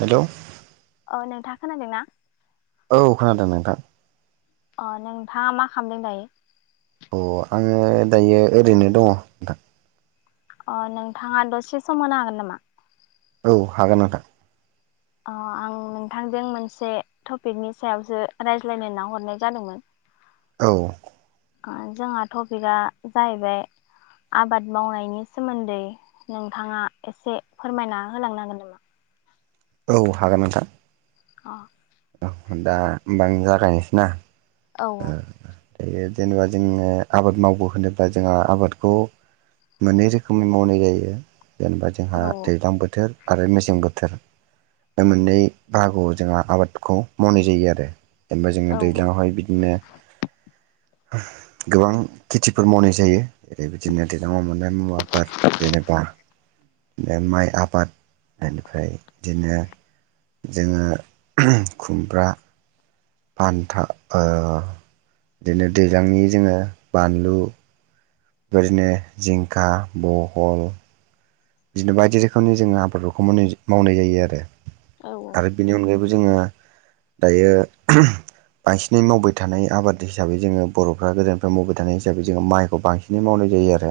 हेल' ओ नोंथा खोनादों ना औ खोनादों नोंथां। अ नोंथाङा मा खामदों दायो अ आङो दायो ओरैनो दङ। अ नोंथाङा दसे सम होनो हागोन नामा? औ हागोन नोंथां। अ आं नोंथांजों मोनसे टपिकनि सायावसो रायज्लायनो नाहरनाय जादोंमोन [inaudible] औ ओ जोंहा टपिकआ जाहैबाय आबाद मावनायनि सोमोन्दै नोंथाङा एसे फोरमायना होलांनांगोन नामा? औ हागोन नोंथां। अ औ दा होमबा आं जागायनोसै ना अ ओ औ दायो जेनेबा जोङो आबाद मावबो होनोब्ला जोंहा आबादखौ मोननै रोखोमनि मावनाय जायो जेनेबा औ जोंहा दैज्लां बोथोर आरो मेसें बोथोर बे मोननै बाहागोआव जोंहा आबादखौ मावनाय जायो आरो जेनेबा औ जोङो दैज्लांआवहाय बिदि बिनो उह गोबां खेथिफोर मावनाय जायो जरै बिदिनो दैेलांआव मोननाय मुवाफोर जेनेबा बे माइ आबाद बेनिफ्राय बिदिनो जोङो खुमब्रा बान्था ओ बिदिनो दैज्लांनि जोङो बानलु बेबायदिनो जिंखा, बहल बिदिनो बायदि रोखोमनि जोङो आबादफोरखौ माव मावनाय जायो आरो औ औ आरो बेनि अनगायैबो जोङो दायो बांसिनै मावबाय थानाय आबाद हिसाबै जोङो बर'फ्रा गोदोनिफ्राय मावबाय थानाय हिसाबै जोङो माइखौ बांसिन बिनो मावनाय जायो आरो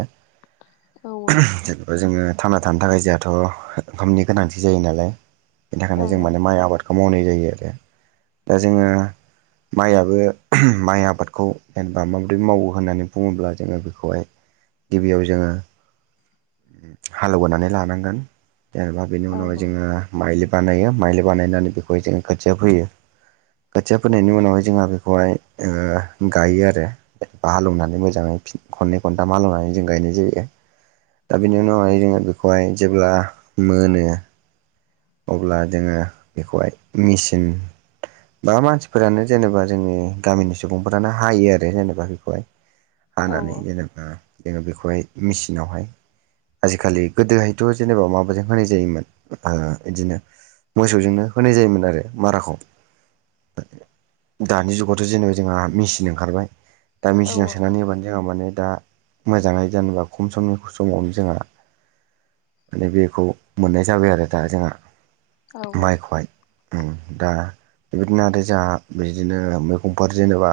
जेनेबा जोङो थांना थानो थाखाय जोंहाथ' ओंखामनि गोनांथि जायो नालाय बेनि औ थाखायनो जों माने माइ आबाद मावनाय जायो आरो दा जोङो माइयाबो माइ आबादखौ जेनेबा माबोरै मावो होननानै बुङोब्ला जोङो बेखौहाय गिबियाव जोङो हालेवबोनानै लानांगोन जेनेबा बेनि औ उनावहाय जोङो माइलि बानायो माइलि बानायनानै बेखौहाय जोङो खोथिया फैयो खोथिया फोनायनि उनावहाय जोंहा बेखौहाय ओ गायो आरो ब हालौवनानै मोजाङै खननै खनथाम हालौवनानै जों गायनाय जायो दा बेनि उनावहाय जोङो बेखौहाय जेब्ला मोनो अब्ला जोङो बेखौहाय मेसिन बा मानसिफोरानो जेनेबा जोङनि गामिनि सुबुंफोरानो हायो आरो जेनेबा बेखौहाय औ हानानै जेनेबा जोङो बेखौहाय मेचिनावहाय आजिखालि गोदोहायथ' जेनेबा माबाजों होनाय जायोमोन ओ। बिदिनो मोसौजोंनो होनाय जायोमोन आरो माराखौ दानि जुगावथ' जेनेबा जोंहा मेचिन ओंखारबाय दा मेसिनाव सोनानै होबानो जोंहा माने दा मोजाङै जेनेबा खम समनि समावनो जोंहा माने बेखौ मोननाय जाबाय आरो दा जोंहा माइखौहाय ओम दा बेबायदिनो आरो जोंहा बिदिनो मैगंफोर जेनेबा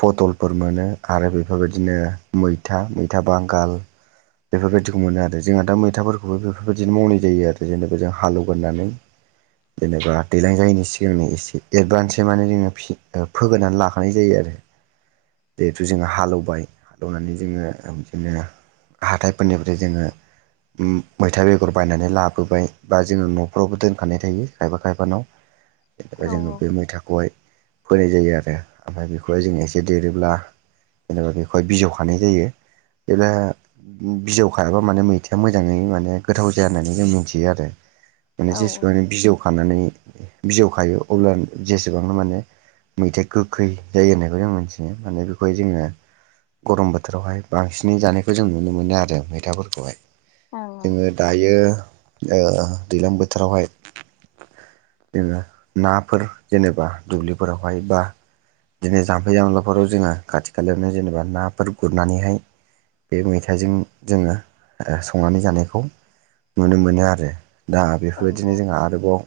फटलफोर मोनो आरो बेफोरबायदिनो मैथा मैथा बांगाल बेफोरबायदिखौ मोनो आरो जोंहा दा मैथाफोरखौबो बेफोरबायदिनो मावनाय जायो आरो जेनेबा जोंहा हालेवगोननानै जेनेबा दैलां जायैनि सिगांनो एसे एदभान्सै माने जोङो फि फोगोनानै लाखानाय जायो आरो [inaudible] जेहेथु जोङो हालेवबाय हालेवनानै जोङो बिदिनो हाथाइफोरनिफ्राय जोङो मैथा बेगर बायनानै लाबोबाय बा जोङो न'फ्रावबो दोनखानाय थायो खायफा खायफानाव जेनेबा जोङो बे मैथाखौहाय फोनाय जायो आरो ओमफ्राय बेखौहाय जोङो एसे देरोब्ला जेनेबा बेखौहाय बिजौखानाय जायो [unintelligible] बिजौ खायाबा माने मैथाया मोजाङै माने गोथाव जाया होननानै जों मिथियो आरो माने औ जेसेबां बिजौ खानानै बिजौ खायो अब्ला जेसेबांनो माने मैथाया गोखै जायो होननायखौ जों मोनथियो माने बेखौहाय जोङो गरम बोथोरावहाय बांसिनै जानायखौ जों नुनो मोनो आरो मैथाफोरखौहाय। जोङो दायो ओ दैज्लां बोथोरावहाय जोङो नाफोर जेनेबा दुब्लिफोरावहाय बा दिदिनो जाम्फै जामलाफोराव जोङो खाथि खालायावनो जेनेबा नाफोर गुरनानैहाय बे मैथाजों जोङो ओ संनानै जानायखौ नुनो मोनो आरो। दा औ बेफोरबायदिनो जोंहा आरोबाव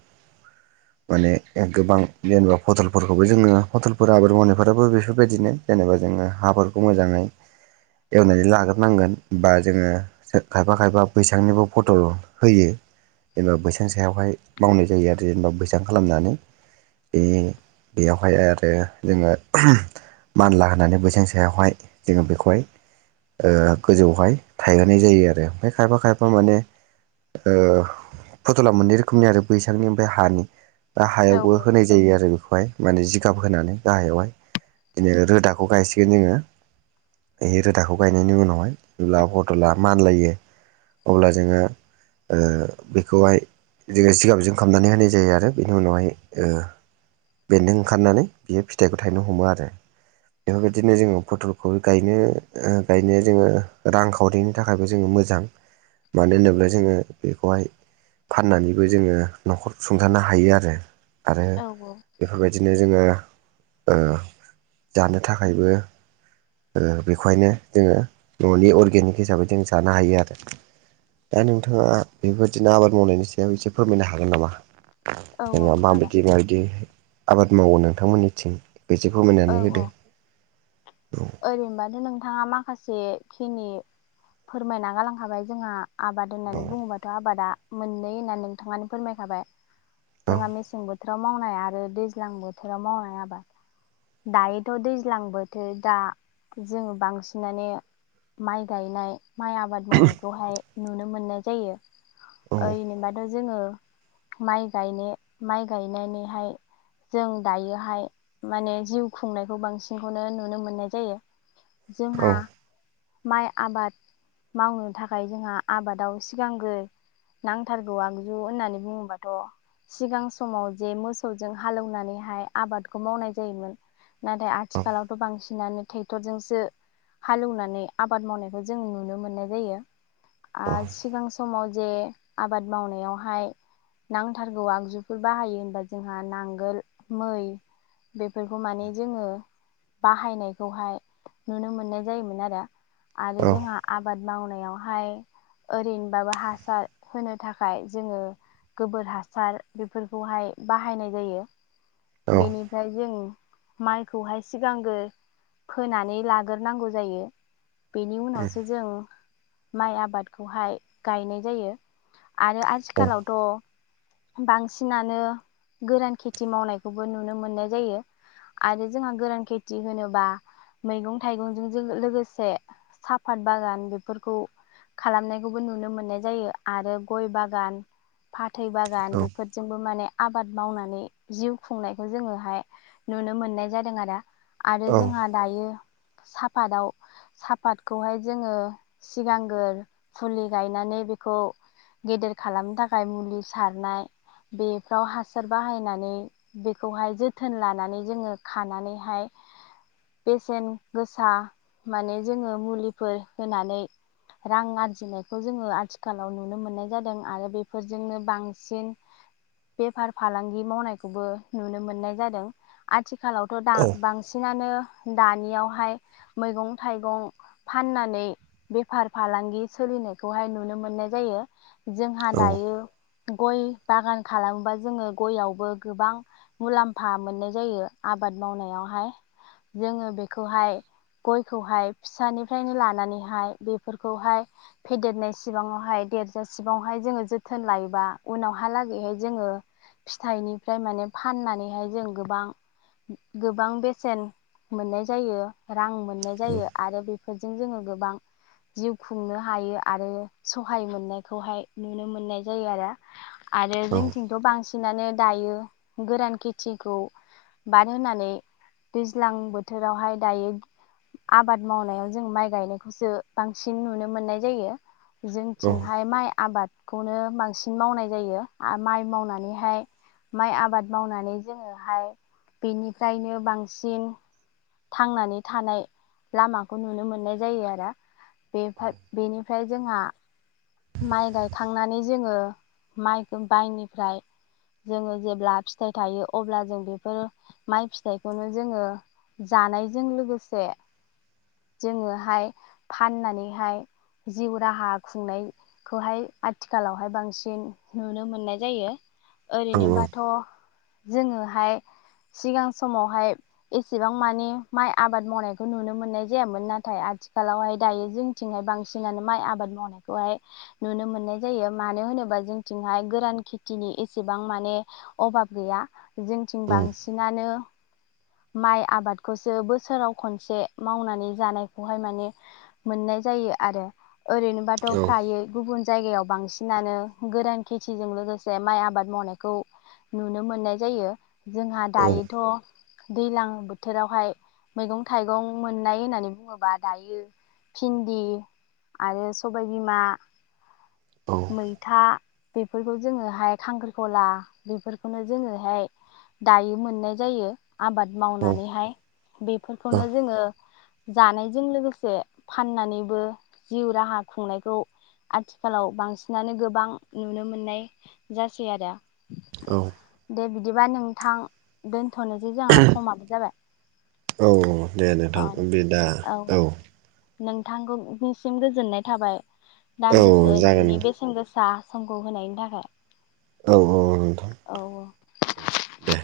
माने गोबां जेनेबा पटलफोरखौबो जोङो पटलफोर आबाद मावनायफोराबो बेफोरबायदिनो जेनेबा जोङो हाफोरखौ मोजाङै एवनानै लाग्रोनांगोन बा जोङो खायफा खायफा बैसांनिबो फटल होयो जेनेबा बैसां सायावहाय मावनाय जायो आरो जेनेबा बैसां खालामनानै बे बेयावहाय आरो जोङो मानला होनानै बैसां सायावहाय जोङो बेखौहाय ओ गोजौआवहाय थायहोनाय जायो आरो ओमफ्राय खायफा खायफा माने ओ फथला मोननै रोखोमनि आरो बैसांनि ओमफ्राय हानि दा हायावबो होनाय जायो आरो बेखौहाय माने जिगाब होनानै गाहायावहाय बिदिनो रोदाखौ गायसिगोन जोङो बे रोदाखौ गायनायनि उनावहाय जेब्ला पटला मानलायो अब्ला जोङो ओ बेखौहाय जोङो जिगाबजों खालामनानै होनाय जायो आरो बेनि उनावहाय ओ बेन्दों ओंखारनानै बियो फिथाइखौ थायनो हमो आरो बेफोरबायदिनो जोङो फटलखौ गायनो ओ गायनायनो जोङो रांखौ सावरिनि थाखायबो जोङो मोजां मानो होनोब्ला जोङो बेखौहाय फाननानैबो जोङो न'खर सुंथानो हायो आरो आरो बेफोरबायदिनो जोङो ओ जानो थाखायबो ओ बेखौहायनो जोङो न'नि अर्गेनिक हिसाबै जों जानो हायो आरो दा नोंथाङा बेफोर बिदिनो आबाद मावनायनि सायाव एसे फोरमायनो हागोन नामा औ जेनेबा हागोन माबायदि माब बिदि आबाद मावो नोंथांमोननिथिं बेसे औ फोरमायनानै औ होदो ओरैनोबाथ' नोंथाङा माखासे खिनि फोरमायना गालांखाबाय जोंहा आबाद होननानै बुङोबाथ' आबादा मोननै होननानै नोंथाङानो फोरमायखाबाय जोंहा मेसें बोथोराव मावनाय आरो दैज्लां बोथोराव मावनाय आबाद दायोथ' दैज्लां बोथोर दा जोङो बांसिनानो माइ गायनाय माइ आबाद मावनायखौहाय नुनो मोननाय जायो। औ ओरैनोबाथ' जोङो माइ गायनो, माइ गायनानैहाय जों दायोहाय माने जिउ खुंनायखौ बांसिनखौनो नुनो मोननाय जायो। औ जोंहा माइ आबाद मावनो थाखाय जोंहा आबादाव सिगांग्रो नांथारगौ आगजु होननानै बुङोबाथ' सिगां समाव जे मोसौजों हालेवनानैहाय आबादखौ मावनाय जायोमोन नाथाय औ आथिखालावथ' बांसिनानो ट्रेक्टरजोंसो हालेवनानै आबाद मावनायखौ जों नुनो मोननाय जायो आ सिगां समाव जे आबाद मावनायावहाय नांथारगौ आगजुफोर बाहायो होनबा जोंहा नांगोल, मै, बेफोरखौ माने जोङो बाहायनायखौहाय नुनो मोननाय जायोमोन आरो। आरो औ जोंहा आबाद मावनायावहाय ओरैनोबाबो हासार होनो थाखाय जोङो गोबोर हासार बेफोरखौहाय बाहायनाय जायो। बेनि फाय जों माइखौहाय सिगांग्रो फोनानै लाग्रोनांगौ जायो। बेनि उनावसो जों माइ आबादखौहाय गायनाय जायो। आरो औ आथिखालावथ' बांसिनानो गोरान खेथि मावनायखौबो नुनो मोननाय जायो। आरो जोंहा गोरान खेथि होनोबा मैगं थाइगंजों जो लोगोसे साफात बागान बेफोरखौ खालामनायखौबो नुनो मोननाय जायो आरो गय बागान फाथै बागान बेफोर जोंबो माने आबाद मावनानै जिउ खुंनायखौ जोङोहाय नुनो मोननाय जादों आरो। औ आरो जोंहा दायो साफाताव पादखौहाय जोङो सिगांगोर फुलि गायनानै बेखौ गेदेर खालामनो थाखाय मुलि सारनाय बेफ्राव हासार बाहायनानै बेखौहाय जोथोन लानानै जोङो खानानैहाय बेसेन गोसा माने जोङो मुलिफोर होनानै रां आरजिनायखौ जोङो आथिखालाव नुनो मोननाय जादों आरो बेफोरजोंनो बांसिन बेफार फालांगि मावनायखौबो नुनो मोननाय जादों आथिखालाव थ' दा बांसिनानो दानियावहाय मैगं-थाइगं फाननानै बेफार फालांगि सोलिनायखौहाय नुनो मोननाय जायो। जोंहा दायो गय बागान खालामोबा जोङो गययावबो गोबां मुलाम्फा मोननाय जायो आबाद मावनायावहाय। जोङो बेखौहाय खौहाय फिसानिफ्रायनो लानानैहाय बेफोरखौहाय फेदेरनाय सिबाङावहाय देरजासेबांहाय जोङो जोथोन लायोबा उनावहालागैहाय जोङो फिथाइनिफ्राय माने फाननानैहाय जों गोबां गो-गोबां बेसेन मोननाय जायो रां मोननाय जायो आरो बे बेफोरजों जोङो गोबां जिउ खुंनो हायो आरो सहाय मोननायखौहाय नुनो मोननाय जायो आरो। आरो औ जोंथिंथ' बांसिनानो दायो गोरान खेथिखौ बाद होनानै दैज्लां बोथोरावहाय दायो आबाद मावनायाव जों माइ गायनायखौसो बांसिन नुनो मोननाय जायो। जोंथिंहाय माइ आबादखौनो बांसिन मावनाय जायो आरो माइ मावनानैहाय माइ आबाद मावनानै जोङोहाय बेनिफ्रायनो बांसिन थांनानै थानाय लामाखौ नुनो मोननाय जायो आरो। बेफो बेनिफ्राय जोंहा माइ गायखांनानै जोङो माइखो बाइनिफ्राय जोङो जेब्ला फिथाइ थायो अब्ला, जों बेफोर माइ फिथाइखौनो जोङो जानायजों लोगोसे जोंङोहाय फाननानैहाय जिउ राहा खुंनाय खौहाय आथिखालावहाय बांसिन नुनो मोननाय जायो। औ औ ओरैनोबाथ' जोंङोहाय सिगां समावहाय एसेबां माने माइ आबाद मावनायखौ नुनो मोननाय जायामोन नाथाय आथिखालावहाय दायो जों थिंहाय बांसिनानो माइ आबाद मावनायखौहाय नुनो मोननाय जायो मानो होनोबा जोंथिंहाय गोरान खेथिनि एसेबां माने अभाब गैया जोंथिं उम बांसिनानो माइ आबादखौसो बोसोराव खनसे मावनानै जानायखौहाय माने मोननाय जायो आरो ओरैनोबाथ' औ फ्रायै गुबुन जायगायाव बांसिनानो गोरान खेथिजों लोगोसे माइ आबाद मावनायखौ नुनो मोननाय जायो जोंहा औ दायोथ' दैज्लां बोथोरावहाय मैगं थाइगं मोननाय होननानै बुंङोबा दायो फिन्दि आरो सबाय बिमा मैथा बेफोरखौ जोंङोहाय खांख्रिखला बेफोरखौनो जोंङोहाय दायो मोननाय जायो आबाद औ मावनानैहाय बेफोरखौनो जोंङो जानायजों लोगोसे फाननानैबो जिउ राहा खुंनायखौ आथिखालाव बांसिनानो गोबां नुनो मोननाय जासै आरो। औ दे बिदिबा नोंथां दोनथ'नोसै जोंहा समानो जाबाय। औ औ दे नोंथां बे दा औ नोंथां खौ निसिम गोजोननाय थाबाय औ दान्दिसे जागोन नोंनि बेसेन गोसा समखौ' होनायनि थाखाय। औ औ औ नोंथां। औऔ औ दे